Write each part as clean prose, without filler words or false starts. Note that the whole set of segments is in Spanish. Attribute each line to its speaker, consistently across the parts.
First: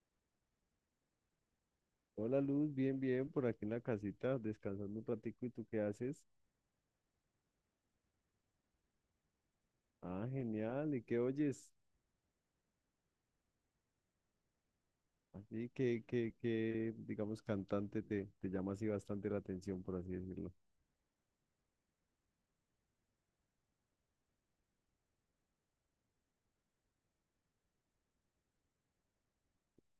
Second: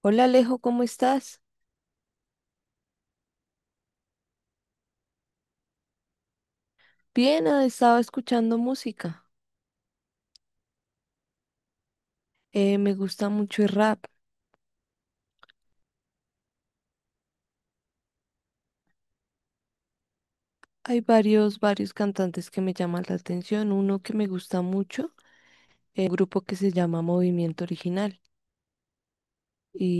Speaker 1: Hola Alejo, ¿cómo estás?
Speaker 2: Hola Luz, bien, bien, por aquí en la casita, descansando un ratico, ¿y tú qué haces?
Speaker 1: Bien, estaba escuchando música.
Speaker 2: Ah, genial, ¿y qué oyes?
Speaker 1: Me gusta mucho el rap.
Speaker 2: Así que, digamos, cantante te llama así bastante la atención, por así decirlo.
Speaker 1: Hay varios cantantes que me llaman la atención. Uno que me gusta mucho, un grupo que se llama Movimiento Original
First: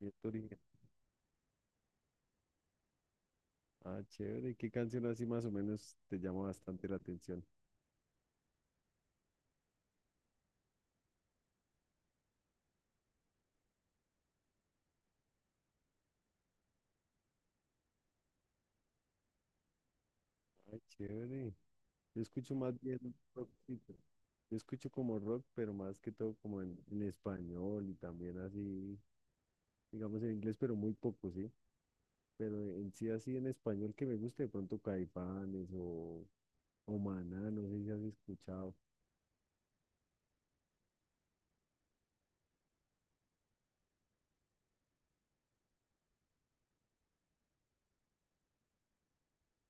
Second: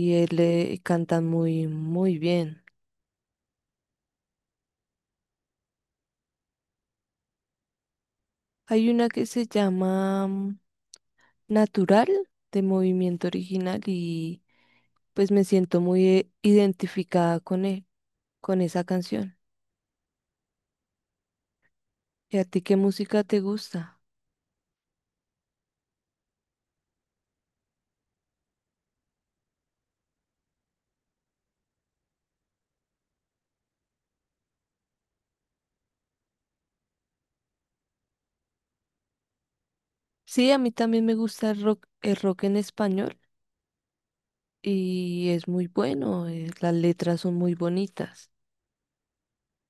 Speaker 2: ¿Y esto
Speaker 1: él
Speaker 2: origen?
Speaker 1: eh, cantan muy bien.
Speaker 2: Ah, chévere, ¿qué canción así más o menos te llama bastante la atención?
Speaker 1: Hay una que se llama Natural, de Movimiento Original, y pues me siento muy identificada con él, con esa canción.
Speaker 2: Ay, chévere. Yo
Speaker 1: ¿Y a
Speaker 2: escucho
Speaker 1: ti qué
Speaker 2: más bien
Speaker 1: música te
Speaker 2: rockcito.
Speaker 1: gusta?
Speaker 2: Yo escucho como rock, pero más que todo como en español y también así, digamos en inglés, pero muy poco, ¿sí? Pero en sí así en español que me guste, de pronto Caifanes o Maná, no sé si has escuchado.
Speaker 1: Sí, a mí también me gusta el rock en español, y es muy bueno, las letras son muy bonitas.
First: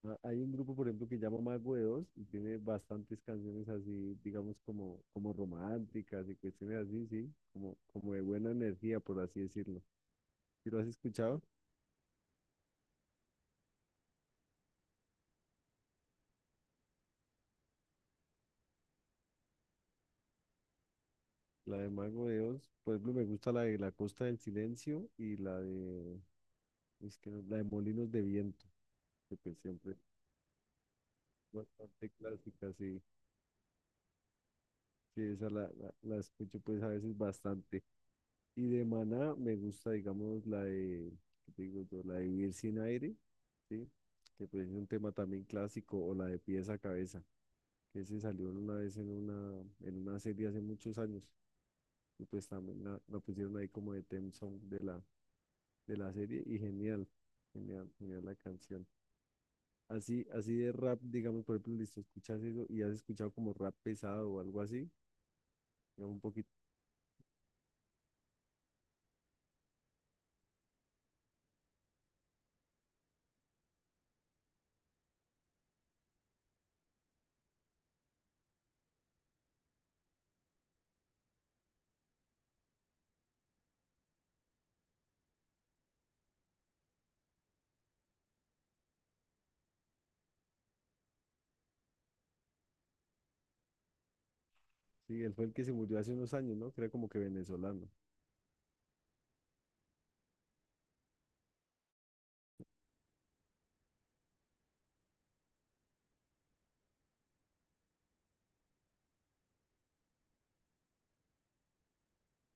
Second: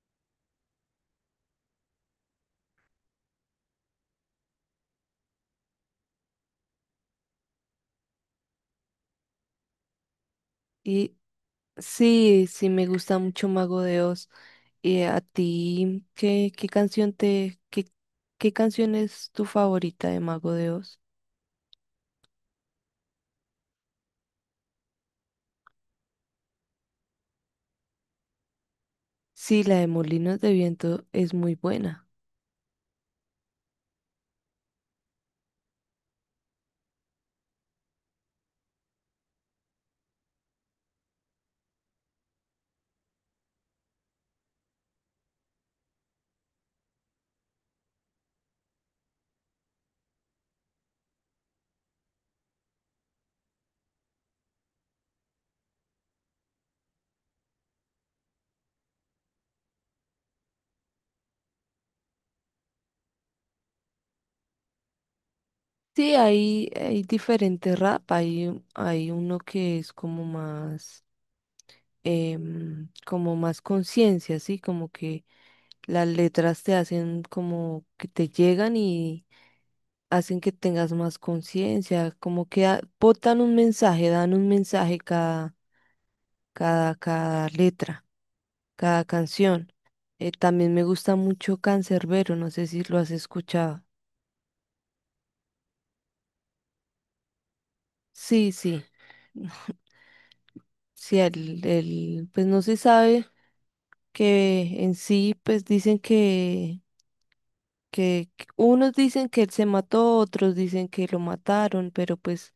Speaker 2: Ah, hay un grupo, por ejemplo, que llama Mago de Oz y tiene bastantes canciones así, digamos, como románticas y cuestiones así, sí, como de buena energía, por así decirlo. ¿Sí lo has
Speaker 1: Y
Speaker 2: escuchado?
Speaker 1: sí, sí me gusta mucho Mago de Oz. ¿Y a ti qué canción qué canción es tu favorita de Mago de Oz?
Speaker 2: La de Mago de Oz, por ejemplo, me gusta la de La Costa del Silencio y la de, es que no- la de Molinos de Viento, que pues
Speaker 1: Sí, la de
Speaker 2: siempre es
Speaker 1: Molinos de Viento es muy buena.
Speaker 2: bastante clásica, sí. Sí, esa la escucho pues a veces bastante. Y de Maná me gusta, digamos, ¿qué te digo yo? La de Vivir sin aire, ¿sí? Que pues es un tema también clásico, o la de Pies a Cabeza, que se salió una vez en una serie hace muchos años, y pues también la pusieron ahí como de theme song de la serie, y genial, genial, genial la canción. Así de rap, digamos, por ejemplo, listo, escuchas eso y has escuchado como rap pesado o algo así, digamos,
Speaker 1: Sí,
Speaker 2: un poquito,
Speaker 1: hay diferentes rap, hay uno que es como más, como más conciencia, sí, como que las letras te hacen como que te llegan, y hacen que tengas más conciencia, como que botan un mensaje, dan un mensaje cada cada letra, cada canción. También me gusta mucho Cancerbero, no sé si lo has escuchado.
Speaker 2: sí, él fue el que se murió hace unos años, ¿no? Que era como que venezolano.
Speaker 1: Sí, sí, sí, el, pues no se sabe que en sí, pues dicen que unos dicen que él se mató, otros dicen que lo mataron, pero pues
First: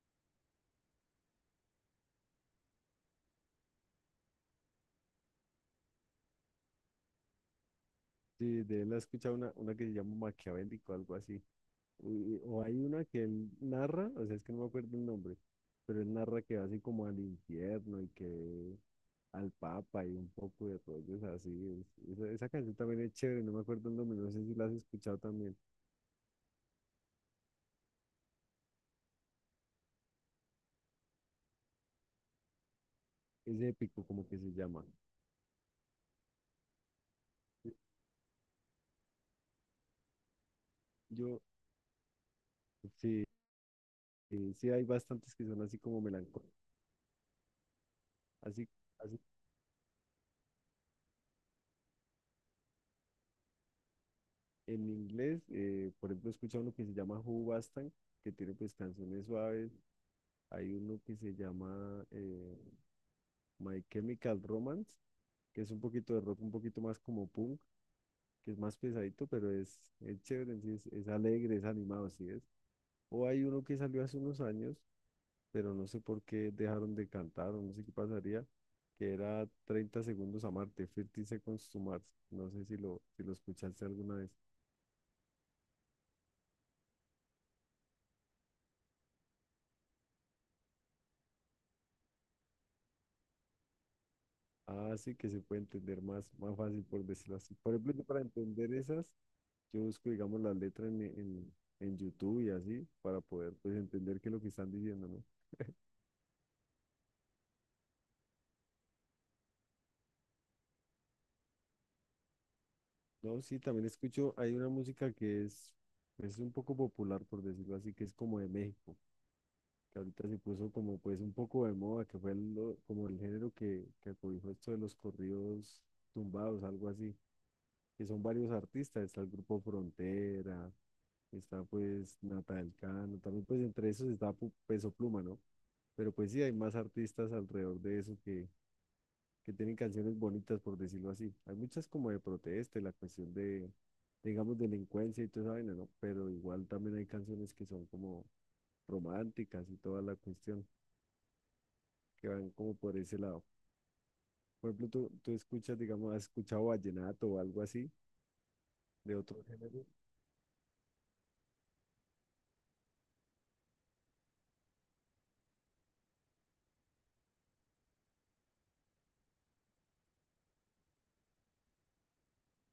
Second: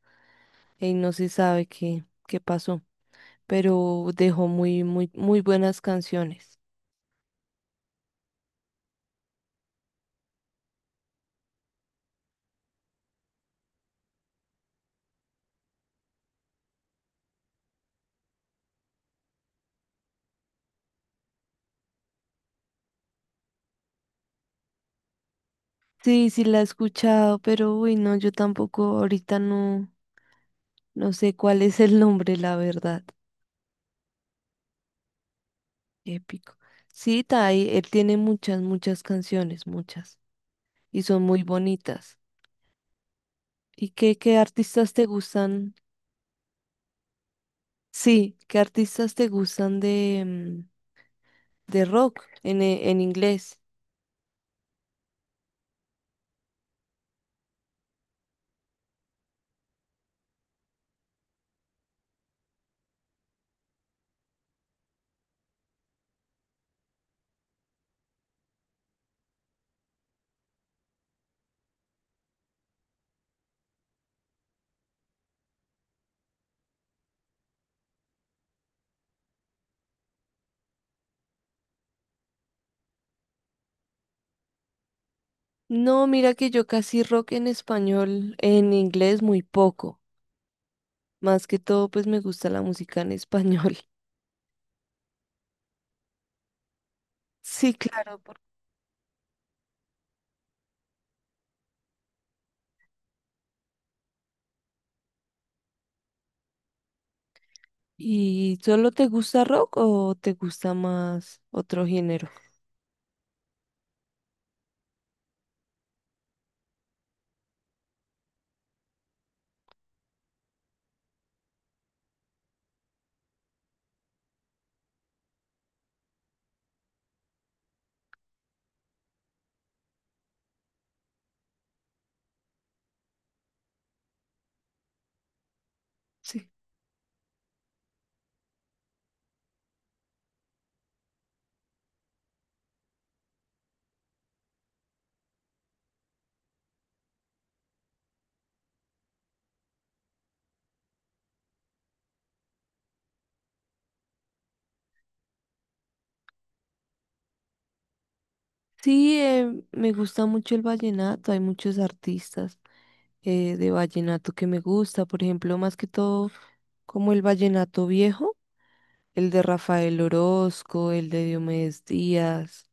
Speaker 1: no se sabe qué pasó. Pero dejó muy, muy buenas canciones.
Speaker 2: Sí, de él he escuchado una que se llama Maquiavélico, algo así. O hay una que él narra, o sea, es que no me acuerdo el nombre, pero él narra que va así como al infierno y que al Papa y un poco de rollos así. Esa canción también es chévere, no me acuerdo el nombre, no sé si la has escuchado también.
Speaker 1: Sí, sí la he escuchado, pero uy, no, yo tampoco, ahorita no, no sé cuál es el nombre, la verdad.
Speaker 2: Es épico, como que se llama.
Speaker 1: Épico. Sí, Tai, él tiene muchas canciones, muchas, y son
Speaker 2: Yo,
Speaker 1: muy bonitas.
Speaker 2: sí,
Speaker 1: ¿Y qué
Speaker 2: sí hay
Speaker 1: artistas te
Speaker 2: bastantes que son
Speaker 1: gustan?
Speaker 2: así como melancólicos.
Speaker 1: Sí, ¿qué
Speaker 2: Así,
Speaker 1: artistas
Speaker 2: así,
Speaker 1: te gustan de de rock en inglés?
Speaker 2: en inglés, por ejemplo, he escuchado uno que se llama Who Bastan, que tiene pues canciones suaves. Hay uno que se llama My Chemical Romance, que es un poquito de rock, un poquito más como punk, que es más pesadito, pero es chévere, en sí, es alegre, es animado, así es. O hay uno que salió hace unos años, pero no sé por qué dejaron de cantar, o no sé qué pasaría, que era 30 segundos a Marte, 30 Seconds to Mars. No sé si lo, escuchaste alguna vez.
Speaker 1: No, mira que yo casi rock en español, en inglés muy poco. Más que todo, pues me gusta la música en español.
Speaker 2: Ah, sí, que se puede entender más fácil por decirlo así.
Speaker 1: Sí,
Speaker 2: Por ejemplo, yo
Speaker 1: claro.
Speaker 2: para entender esas. Yo busco, digamos, la letra en YouTube y así para poder pues entender qué es lo que están diciendo, ¿no?
Speaker 1: ¿Y solo te gusta rock o te gusta más otro género?
Speaker 2: No, sí, también escucho, hay una música que es un poco popular, por decirlo así, que es como de México, que ahorita se puso como pues un poco de moda, que fue como el género que acobijó esto de los corridos tumbados, algo así, que son varios artistas, está el grupo Frontera, está pues Nata del Cano, también pues entre esos está Peso Pluma, ¿no? Pero pues sí,
Speaker 1: Sí.
Speaker 2: hay más artistas alrededor de eso que tienen canciones bonitas, por decirlo así. Hay muchas como de protesta, y la cuestión de, digamos, delincuencia y toda esa vaina, ¿no? Pero igual también hay canciones que son como románticas y toda la cuestión, que van como por ese lado. Por ejemplo, tú escuchas, digamos, has escuchado vallenato o algo así, de
Speaker 1: Sí,
Speaker 2: otro género,
Speaker 1: me gusta mucho el vallenato. Hay muchos artistas de vallenato que me gusta. Por ejemplo, más que todo, como el vallenato viejo, el de Rafael Orozco, el de Diomedes Díaz,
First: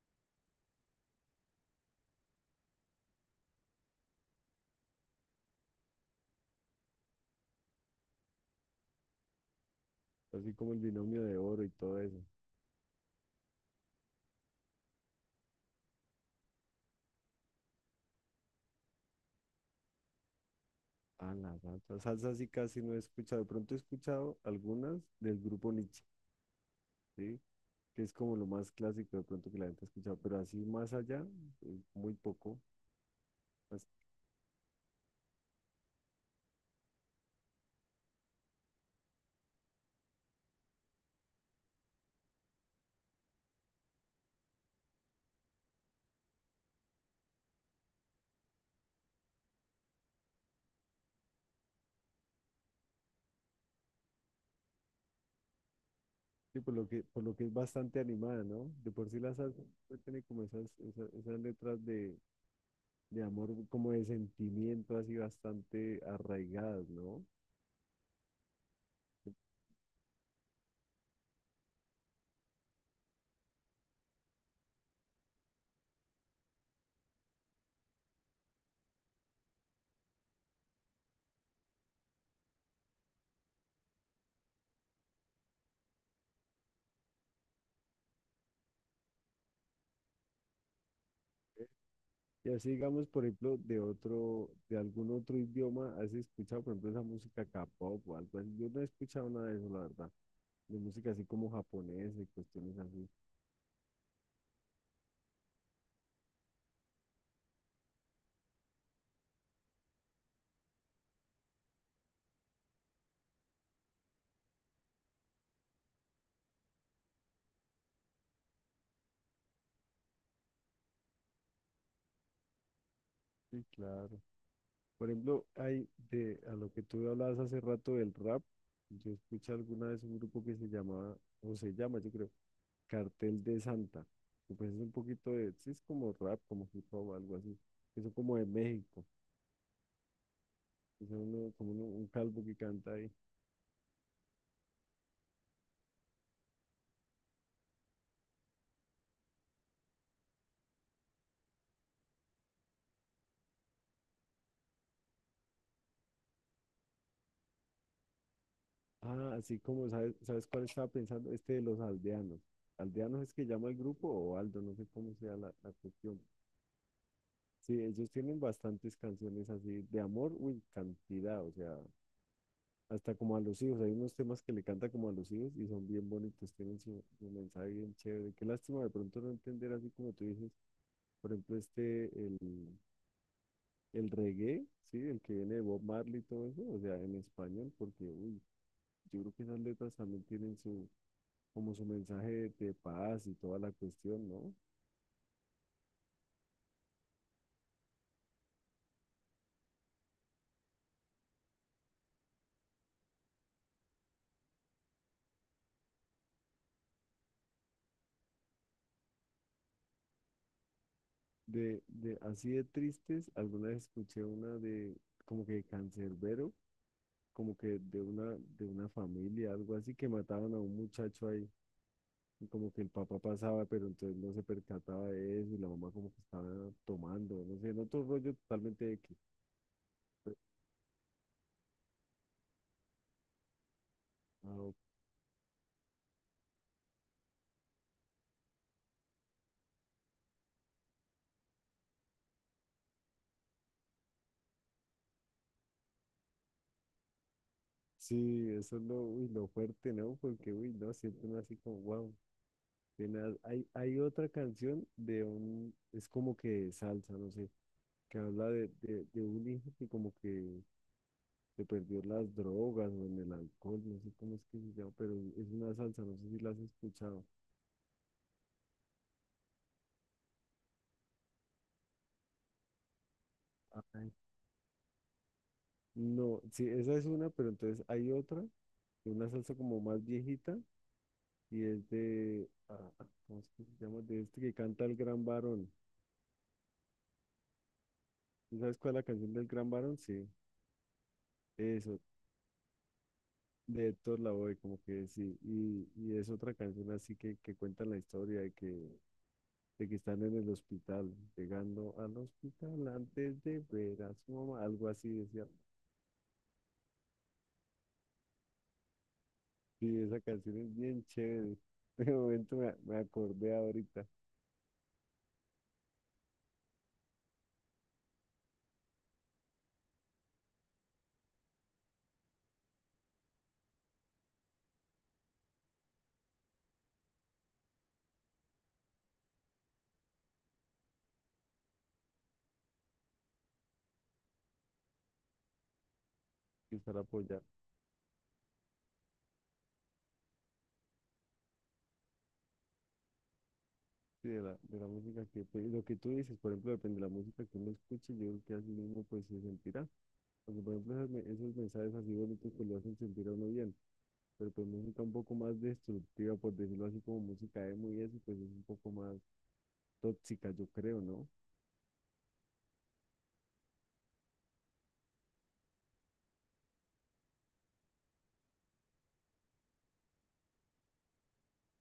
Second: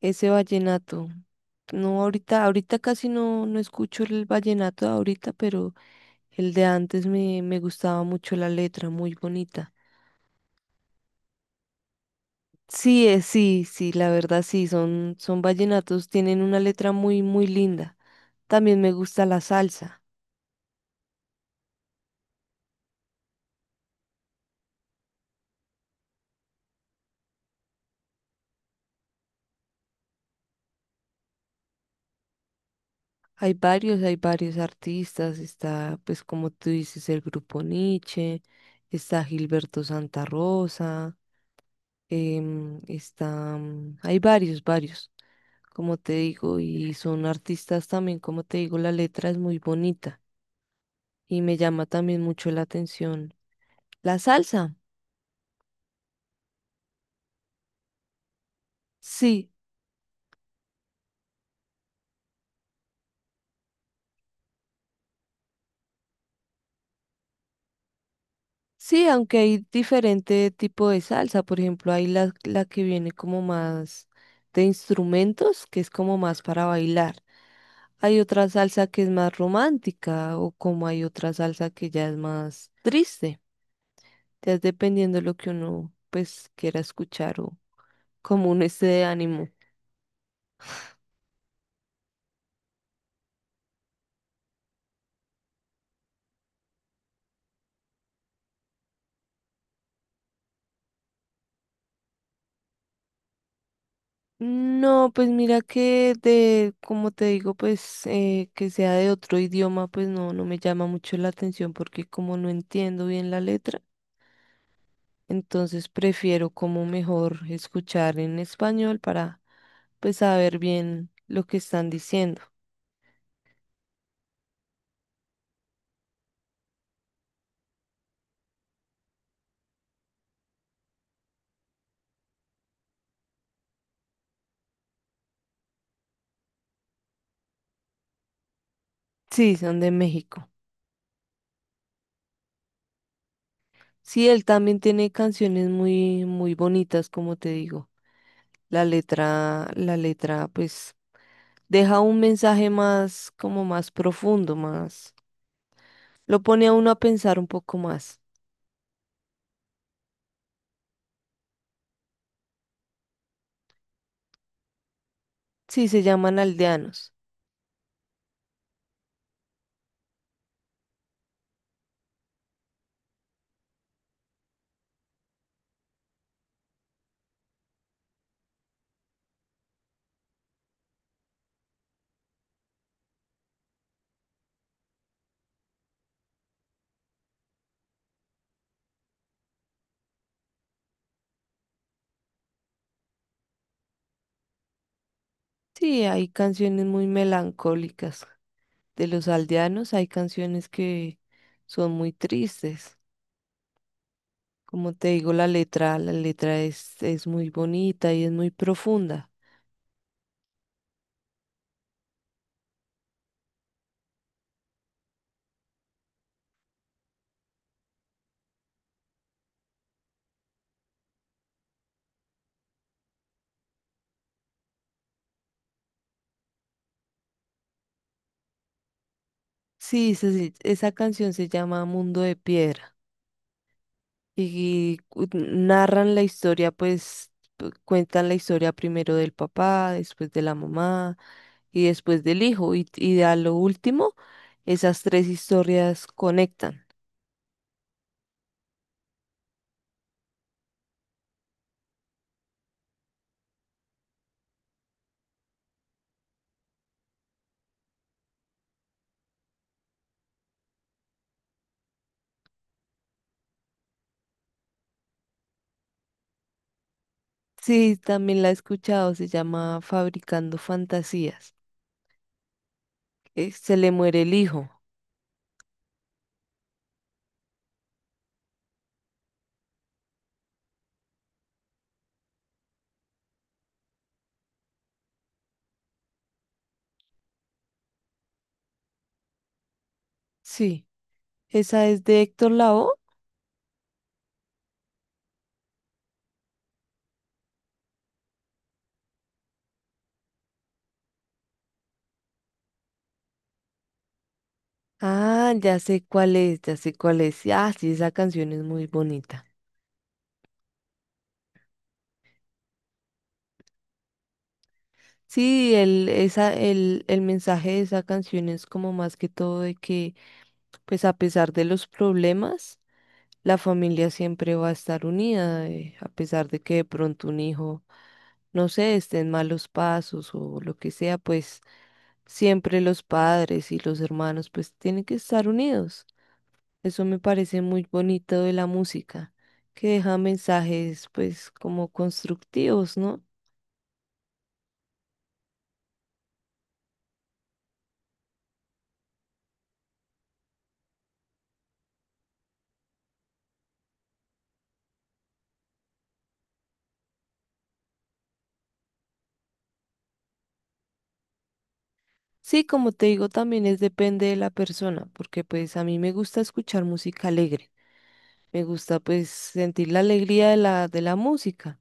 Speaker 1: ese vallenato. No, ahorita casi no, no escucho el vallenato de ahorita, pero el de antes me, me gustaba mucho. La letra, muy bonita.
Speaker 2: así como el binomio de oro y todo eso.
Speaker 1: Sí, sí, sí, la verdad sí, son, son vallenatos, tienen una letra muy linda. También me gusta la salsa.
Speaker 2: Ah, la salsa. Salsa sí casi no he escuchado. De pronto he escuchado algunas del grupo Nietzsche, ¿sí? Que es como lo más clásico de pronto que la gente ha escuchado, pero así más allá, muy poco. Pues,
Speaker 1: Hay varios artistas. Está, pues como tú dices, el grupo Nietzsche, está Gilberto Santa Rosa, está, hay varios, como te digo, y son artistas también, como te digo, la letra es muy bonita, y me llama también mucho la atención la salsa,
Speaker 2: sí, por lo que es bastante animada, ¿no? De por sí la
Speaker 1: sí,
Speaker 2: salsa pues, tiene como esas letras de amor, como de sentimiento, así bastante arraigadas, ¿no?
Speaker 1: sí, aunque hay diferente tipo de salsa. Por ejemplo, hay la que viene como más de instrumentos, que es como más para bailar. Hay otra salsa que es más romántica, o como hay otra salsa que ya es más triste, ya es dependiendo de lo que uno pues quiera escuchar, o como uno esté de ánimo.
Speaker 2: Y así, digamos, por ejemplo, de otro, de algún otro idioma, ¿has escuchado, por ejemplo, esa música K-pop o algo así? Yo no he escuchado nada de eso, la verdad, de música así como japonesa y cuestiones así.
Speaker 1: No, pues mira que de, como te digo, pues que sea de otro idioma, pues no, no me llama mucho la atención, porque como no entiendo bien la letra, entonces prefiero como mejor escuchar en español para pues saber bien lo que están diciendo.
Speaker 2: Sí, claro. Por ejemplo, hay de, a lo que tú hablabas hace rato del rap, yo escuché alguna vez un grupo que se llamaba, o se llama, yo creo, Cartel de Santa. Que, pues es un poquito de, sí, es como rap, como hip hop, algo así. Eso como de México.
Speaker 1: Sí, son de México.
Speaker 2: Es uno, como un calvo que canta ahí.
Speaker 1: Sí, él también tiene canciones muy bonitas, como te digo. La letra, pues deja un mensaje más, como más profundo, más. Lo pone a uno a pensar un poco más.
Speaker 2: Ah, así como, ¿sabes cuál estaba pensando? Este de los aldeanos. ¿Aldeanos es que llama el grupo o Aldo? No sé cómo sea la
Speaker 1: Sí, se
Speaker 2: cuestión.
Speaker 1: llaman aldeanos.
Speaker 2: Sí, ellos tienen bastantes canciones así de amor, uy, cantidad, o sea, hasta como a los hijos. Hay unos temas que le canta como a los hijos y son bien bonitos, tienen su mensaje bien chévere. Qué lástima de pronto no entender así como tú dices. Por ejemplo, el reggae, ¿sí? El que viene de Bob Marley y todo eso, o sea, en español, porque, uy, yo creo que esas letras también tienen su, como su mensaje de paz y toda la cuestión, ¿no?
Speaker 1: Sí, hay canciones muy melancólicas de los aldeanos, hay canciones que son muy tristes. Como te digo, la letra es muy bonita y es muy profunda.
Speaker 2: Así de tristes, alguna vez escuché una de, como que cancerbero, como que de una, familia, algo así, que mataban a un muchacho ahí. Y como que el papá pasaba, pero entonces no se percataba de eso, y la mamá como que estaba tomando, no sé, en otro rollo totalmente X.
Speaker 1: Sí, esa canción se llama Mundo de Piedra,
Speaker 2: Ah, ok,
Speaker 1: y narran la historia, pues cuentan la historia primero del papá, después de la mamá y después del hijo, y a lo último esas tres historias conectan.
Speaker 2: sí, eso es lo, uy, lo fuerte, ¿no? Porque, uy, no, siento uno así como, wow, tenaz. Hay otra canción de un, es como que salsa, no sé, que habla de un hijo que como que se perdió en las drogas o en el alcohol, no sé cómo es que se llama, pero es una salsa, no sé si la has escuchado.
Speaker 1: Sí, también la he escuchado, se llama Fabricando Fantasías. Se le
Speaker 2: Ay.
Speaker 1: muere el hijo.
Speaker 2: No, sí, esa es una, pero entonces hay otra, de una salsa como más viejita, y es de, ¿cómo es que se llama? De este que canta el gran varón. ¿Tú sabes cuál es la canción del gran varón? Sí.
Speaker 1: Sí, esa
Speaker 2: Eso,
Speaker 1: es de Héctor Lavoe.
Speaker 2: de Héctor Lavoe, como que sí, y es otra canción así que cuenta la historia de que, están en el hospital, llegando al hospital antes de ver a su mamá, algo así decía.
Speaker 1: Ah, ya sé cuál es, ya sé cuál es. Ah, sí, esa canción es muy bonita.
Speaker 2: Sí, esa canción es bien chévere. De momento me acordé ahorita,
Speaker 1: Sí, el mensaje de esa canción es como más que todo de que, pues a pesar de los problemas, la familia siempre va a estar unida, a pesar de que de pronto un hijo, no sé, esté en malos pasos o lo que sea, pues siempre los padres y los hermanos pues tienen que estar unidos.
Speaker 2: quizá la
Speaker 1: Eso me
Speaker 2: apoyar.
Speaker 1: parece muy bonito de la música, que deja mensajes pues como constructivos, ¿no?
Speaker 2: Sí, de la música que, pues, lo que tú dices, por ejemplo, depende de la música que uno escuche, yo creo que así mismo pues se sentirá. Porque, por ejemplo, esos mensajes así bonitos pues lo hacen sentir a uno bien. Pero pues música un poco más destructiva, por decirlo así, como música emo y eso, pues es un poco más tóxica, yo creo, ¿no?
Speaker 1: Sí, como te digo, también es depende de la persona, porque pues a mí me gusta escuchar música alegre, me gusta pues sentir la alegría de de la música.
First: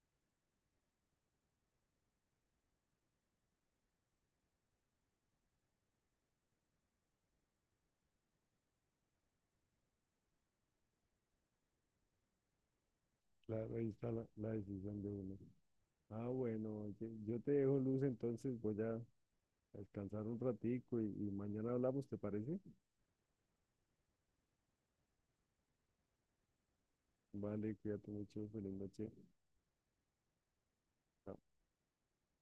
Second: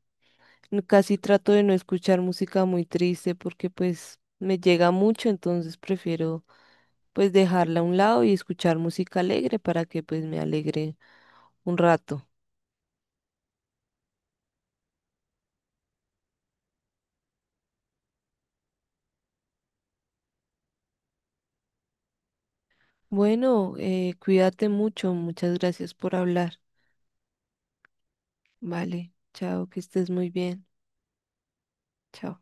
Speaker 1: Casi trato de no escuchar música muy triste, porque pues me llega mucho, entonces prefiero pues dejarla a un lado y escuchar música alegre para que pues me alegre un rato.
Speaker 2: Claro, ahí está la decisión de uno. Ah, bueno, oye, yo te dejo Luz, entonces voy a descansar un ratico y mañana hablamos, ¿te parece?
Speaker 1: Bueno, cuídate mucho, muchas gracias por hablar.
Speaker 2: Vale, cuídate mucho, feliz noche.
Speaker 1: Vale, chao, que estés muy bien.
Speaker 2: Chao.
Speaker 1: Chao.